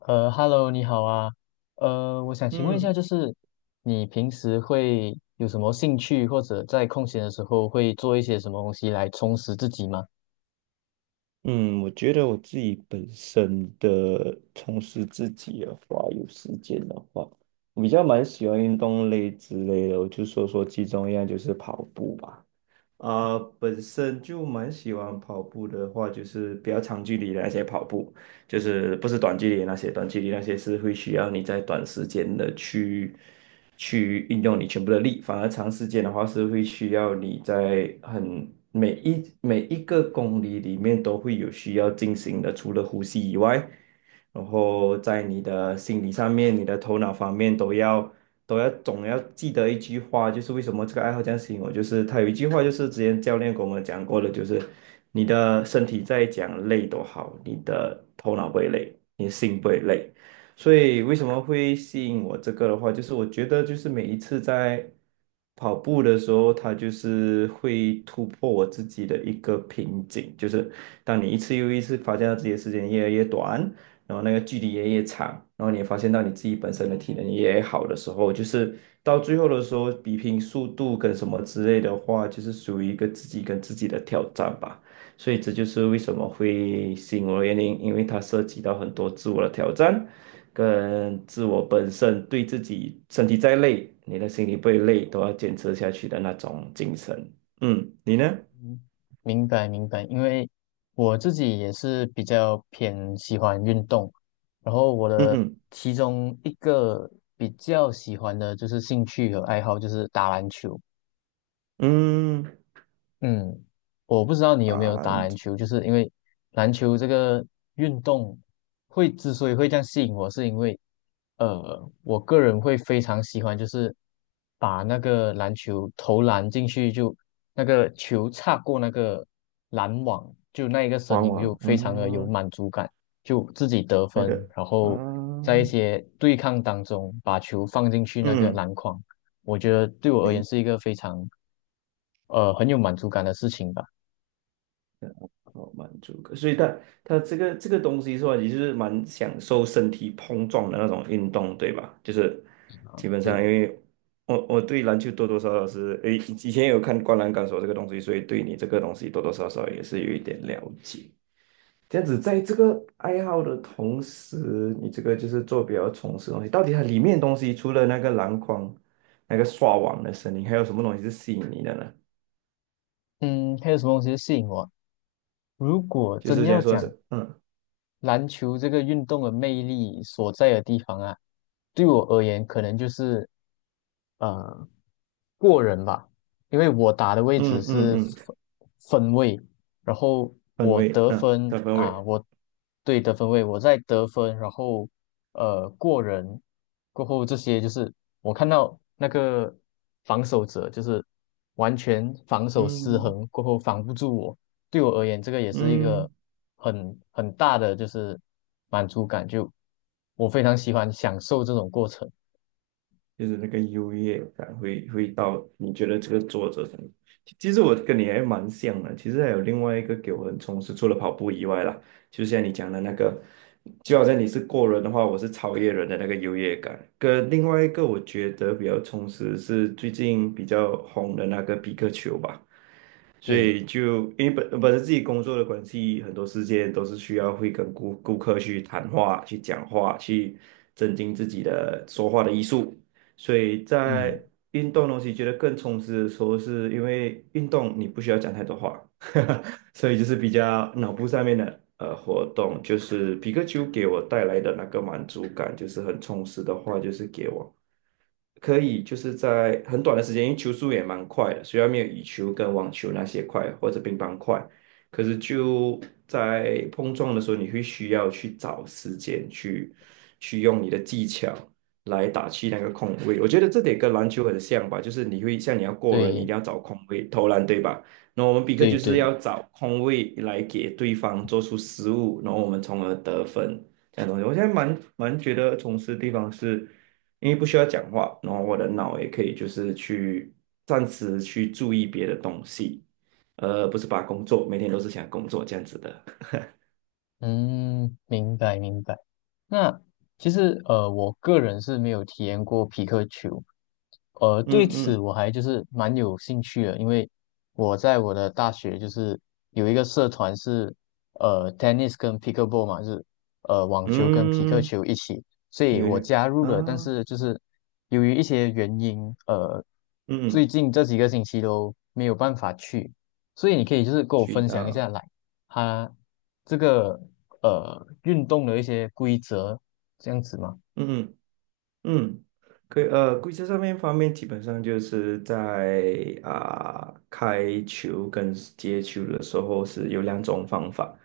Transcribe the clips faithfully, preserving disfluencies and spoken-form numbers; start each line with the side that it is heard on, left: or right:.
left: 呃，Hello，你好啊。呃，我想请问一下，
right: 嗯
left: 就是你平时会有什么兴趣，或者在空闲的时候会做一些什么东西来充实自己吗？
right: 嗯，我觉得我自己本身的从事自己的话，有时间的话，我比较蛮喜欢运动类之类的，我就说说其中一样就是跑步吧。啊、本身就蛮喜欢跑步的话，就是比较长距离的那些跑步，就是不是短距离的那些，短距离那些是会需要你在短时间的去去运用你全部的力，反而长时间的话是会需要你在很每一每一个公里里面都会有需要进行的，除了呼吸以外，然后在你的心理上面、你的头脑方面都要。都要总要记得一句话，就是为什么这个爱好这样吸引我，就是他有一句话，就是之前教练跟我们讲过的，就是你的身体再讲累都好，你的头脑不会累，你的心不会累。所以为什么会吸引我这个的话，就是我觉得就是每一次在跑步的时候，它就是会突破我自己的一个瓶颈，就是当你一次又一次发现到自己的时间越来越短，然后那个距离也越长，然后你也发现到你自己本身的体能也好的时候，就是到最后的时候，比拼速度跟什么之类的话，就是属于一个自己跟自己的挑战吧。所以这就是为什么会吸引我的原因，因为它涉及到很多自我的挑战，跟自我本身对自己身体再累，你的心里不会累，都要坚持下去的那种精神。嗯，你呢？
left: 嗯，明白明白，因为我自己也是比较偏喜欢运动，然后我
right: 嗯
left: 的
right: 嗯
left: 其中一个比较喜欢的就是兴趣和爱好就是打篮球。
right: 嗯，
left: 嗯，我不知道你有没
right: 打
left: 有打
right: 篮
left: 篮
right: 球
left: 球，就是因为篮球这个运动会之所以会这样吸引我，是因为呃，我个人会非常喜欢，就是把那个篮球投篮进去就，那个球擦过那个篮网，就那一个声
right: 往
left: 音
right: 往
left: 就非常的有
right: 嗯。
left: 满足感，就自己得
right: 那
left: 分，
right: 个
left: 然
right: 啊，
left: 后在一些对抗当中把球放进去那个
right: 嗯，
left: 篮筐，我觉得对我而言
right: 没
left: 是一个非常呃很有满足感的事情吧。
right: 好满足感，所以他他这个这个东西说来，也就是蛮享受身体碰撞的那种运动，对吧？就是基本上，
left: 对，
right: 因为我我对篮球多多少少是诶，以前有看《灌篮高手》这个东西，所以对你这个东西多多少少也是有一点了解。这样子，在这个爱好的同时，你这个就是做比较从事的东西，到底它里面的东西除了那个篮筐、那个刷网的声音，还有什么东西是吸引你的呢？
left: 嗯，还有什么东西吸引我？如果
right: 就
left: 真
right: 是解
left: 要
right: 说
left: 讲
right: 者，嗯
left: 篮球这个运动的魅力所在的地方啊，对我而言可能就是呃过人吧，因为我打的位置
right: 嗯嗯
left: 是
right: 嗯，
left: 分分位，然后
right: 氛
left: 我
right: 围，
left: 得
right: 嗯
left: 分
right: 的氛
left: 啊，
right: 围，
left: 我对得分位，我在得分，然后呃过人过后这些就是我看到那个防守者就是完全防守失
right: 嗯
left: 衡过后防不住我。对我而言，这个也是一个
right: 嗯，
left: 很很大的就是满足感，就我非常喜欢享受这种过程。
right: 就是那个优越感会会到你觉得这个作者很，其实我跟你还蛮像的，其实还有另外一个给我很充实，除了跑步以外啦，就像你讲的那个，就好像你是过人的话，我是超越人的那个优越感，跟另外一个我觉得比较充实是最近比较红的那个比克球吧。所
left: 对，
right: 以就因为本本身自己工作的关系，很多事件都是需要会跟顾顾客去谈话、去讲话、去增进自己的说话的艺术。所以在
left: 嗯，
right: 运动东西觉得更充实的时候，是因为运动你不需要讲太多话，所以就是比较脑部上面的呃活动，就是皮克丘给我带来的那个满足感，就是很充实的话，就是给我。可以就是在很短的时间，因为球速也蛮快的，虽然没有羽球跟网球那些快或者乒乓快，可是就在碰撞的时候，你会需要去找时间去去用你的技巧来打去那个空位。我觉得这点跟篮球很像吧，就是你会像你要过人，你一
left: 对，
right: 定要找空位投篮，对吧？那我们比克
left: 对，
right: 就是
left: 对，
right: 要找空位来给对方做出失误，然后我们从而得分。这样的东西，我现在蛮蛮觉得从事的地方是，因为不需要讲话，然后我的脑也可以就是去暂时去注意别的东西，呃，不是把工作每天都是想工作这样子的。
left: 嗯，明白，明白。那其实呃，我个人是没有体验过皮克球，呃，对
right: 嗯
left: 此
right: 嗯
left: 我还就是蛮有兴趣的，因为我在我的大学就是有一个社团是呃 tennis 跟 pickleball 嘛，就是呃网球跟皮克
right: 嗯，
left: 球一起，所
right: 皮
left: 以
right: 尤
left: 我
right: 去
left: 加入了，但
right: 啊，
left: 是就是由于一些原因，呃，最
right: 嗯，
left: 近这几个星期都没有办法去，所以你可以就是跟我
right: 渠
left: 分享一
right: 道，
left: 下来，它这个呃运动的一些规则这样子嘛？
right: 嗯嗯嗯，可以呃，规则上面方面基本上就是在啊、开球跟接球的时候是有两种方法。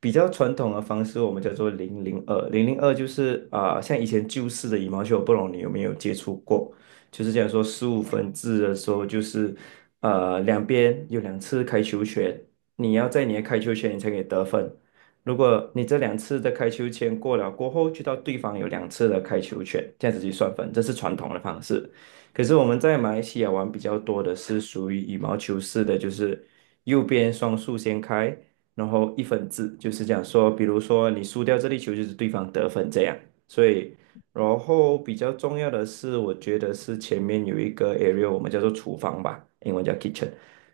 right: 比较传统的方式，我们叫做零零二。零零二就是啊、像以前旧式的羽毛球，我不懂你有没有接触过？就是讲说十五分制的时候，就是呃两边有两次开球权，你要在你的开球权你才可以得分。如果你这两次的开球权过了过后，就到对方有两次的开球权，这样子去算分，这是传统的方式。可是我们在马来西亚玩比较多的是属于羽毛球式的，就是右边双数先开，然后一分制，就是讲说，比如说你输掉这粒球，就是对方得分这样。所以，然后比较重要的是，我觉得是前面有一个 area,我们叫做厨房吧，英文叫 kitchen。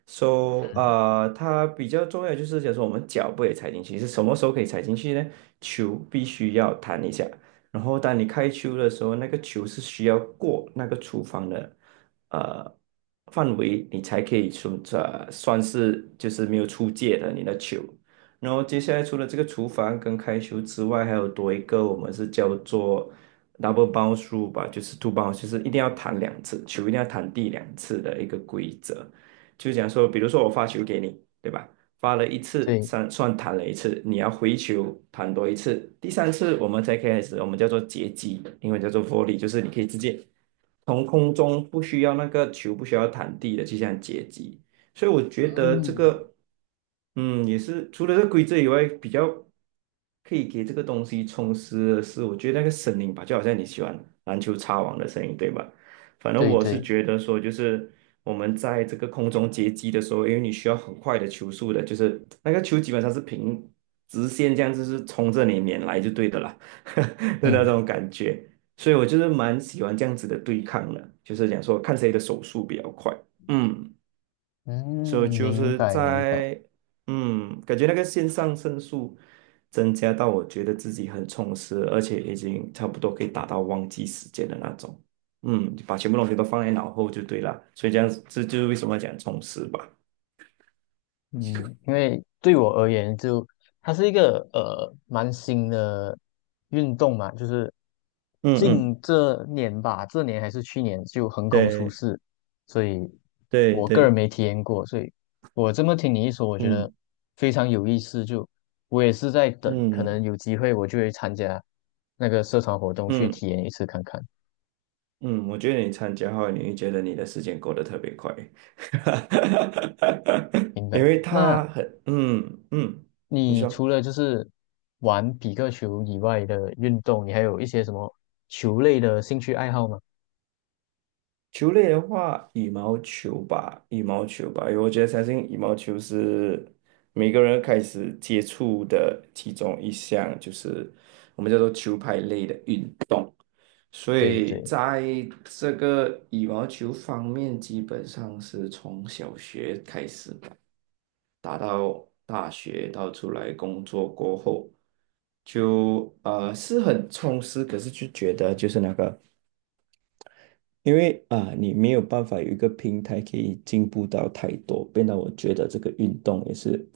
right: So,呃，它比较重要就是，假说我们脚不可以踩进去，是什么时候可以踩进去呢？球必须要弹一下，然后当你开球的时候，那个球是需要过那个厨房的呃范围，你才可以算呃算是就是没有出界的你的球。然后接下来除了这个厨房跟开球之外，还有多一个我们是叫做 double bounce rule 吧，就是 two bounce,就是一定要弹两次，球一定要弹地两次的一个规则。就讲说，比如说我发球给你，对吧？发了一次，
left: 对
right: 算算弹了一次，你要回球弹多一次，第三次我们才开始，我们叫做截击，英文叫做 volley,就是你可以直接从空中不需要那个球不需要弹地的去这样截击，所以我觉得这
left: 嗯，
right: 个，嗯，也是除了这个规则以外，比较可以给这个东西充实的是，我觉得那个声音吧，就好像你喜欢篮球擦网的声音，对吧？反正
left: 对
right: 我是
left: 对，
right: 觉得说，就是我们在这个空中接机的时候，因为你需要很快的球速的，就是那个球基本上是平直线这样，就是冲着你面来就对的啦 的那
left: 嗯。
right: 种感觉。所以我就是蛮喜欢这样子的对抗的，就是讲说看谁的手速比较快。嗯。所以
left: 嗯，
right: 就
left: 明
right: 是
left: 白明白，
right: 在嗯，感觉那个线上胜诉增加到我觉得自己很充实，而且已经差不多可以达到忘记时间的那种。嗯，把全部东西都放在脑后就对了，所以这样子这就是为什么要讲充实吧。
left: 嗯，因为对我而言就，它是一个呃蛮新的运动嘛，就是
right: 嗯嗯，
left: 近这年吧，这年还是去年就横空出
right: 对
left: 世，所以
right: 对
left: 我个人
right: 对，
left: 没体验过，所以我这么听你一说，我觉得
right: 嗯
left: 非常有意思，就我也是在等，可
right: 嗯
left: 能有机会我就会参加那个社团活动去
right: 嗯
left: 体验一次看看。
right: 嗯，我觉得你参加后，你会觉得你的时间过得特别快，
left: 明
right: 因
left: 白。
right: 为
left: 那
right: 他很嗯嗯，你
left: 你
right: 说。
left: 除了就是玩比克球以外的运动，你还有一些什么球类的兴趣爱好吗？
right: 球类的话，羽毛球吧，羽毛球吧，因为我觉得相信羽毛球是每个人开始接触的其中一项，就是我们叫做球拍类的运。动。所
left: 对
right: 以
left: 对，
right: 在这个羽毛球方面，基本上是从小学开始吧，打到大学，到出来工作过后，就呃是很充实，可是就觉得就是那个。因为啊，你没有办法有一个平台可以进步到太多，变得我觉得这个运动也是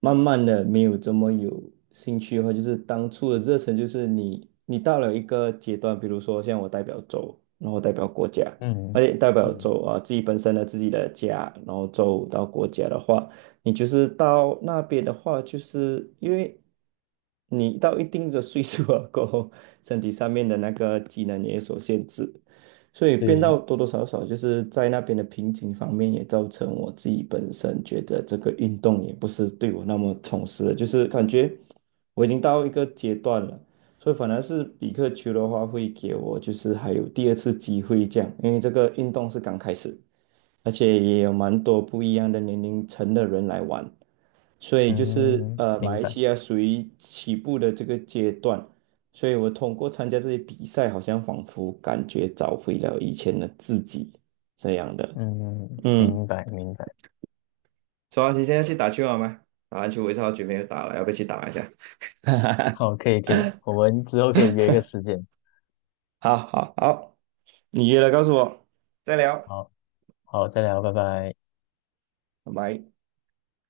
right: 慢慢的没有这么有兴趣的话，就是当初的热忱，就是你你到了一个阶段，比如说像我代表州，然后代表国家，
left: 嗯
right: 而且代表
left: 嗯，
right: 州啊自己本身的自己的家，然后州到国家的话，你就是到那边的话，就是因为你到一定的岁数了过后，身体上面的那个技能也有所限制。所以变
left: 对，
right: 到多多少少就是在那边的瓶颈方面，也造成我自己本身觉得这个运动也不是对我那么充实的，就是感觉我已经到一个阶段了，所以反而是比克球的话会给我就是还有第二次机会这样，因为这个运动是刚开始，而且也有蛮多不一样的年龄层的人来玩，所以就是
left: 嗯，
right: 呃，马
left: 明
right: 来
left: 白，
right: 西亚属于起步的这个阶段，所以我通过参加这些比赛，好像仿佛感觉找回了以前的自己这样的。
left: 嗯，
right: 嗯，
left: 明白明白。
right: 周老师现在去打球好吗？打篮球我一直好久没有打了，要不要去打一下？
left: 好，可以可以，我们之后可以约一个时间。
right: 好好好，你约了告诉我，再聊，
left: 好好，再聊，拜拜。
right: 拜拜。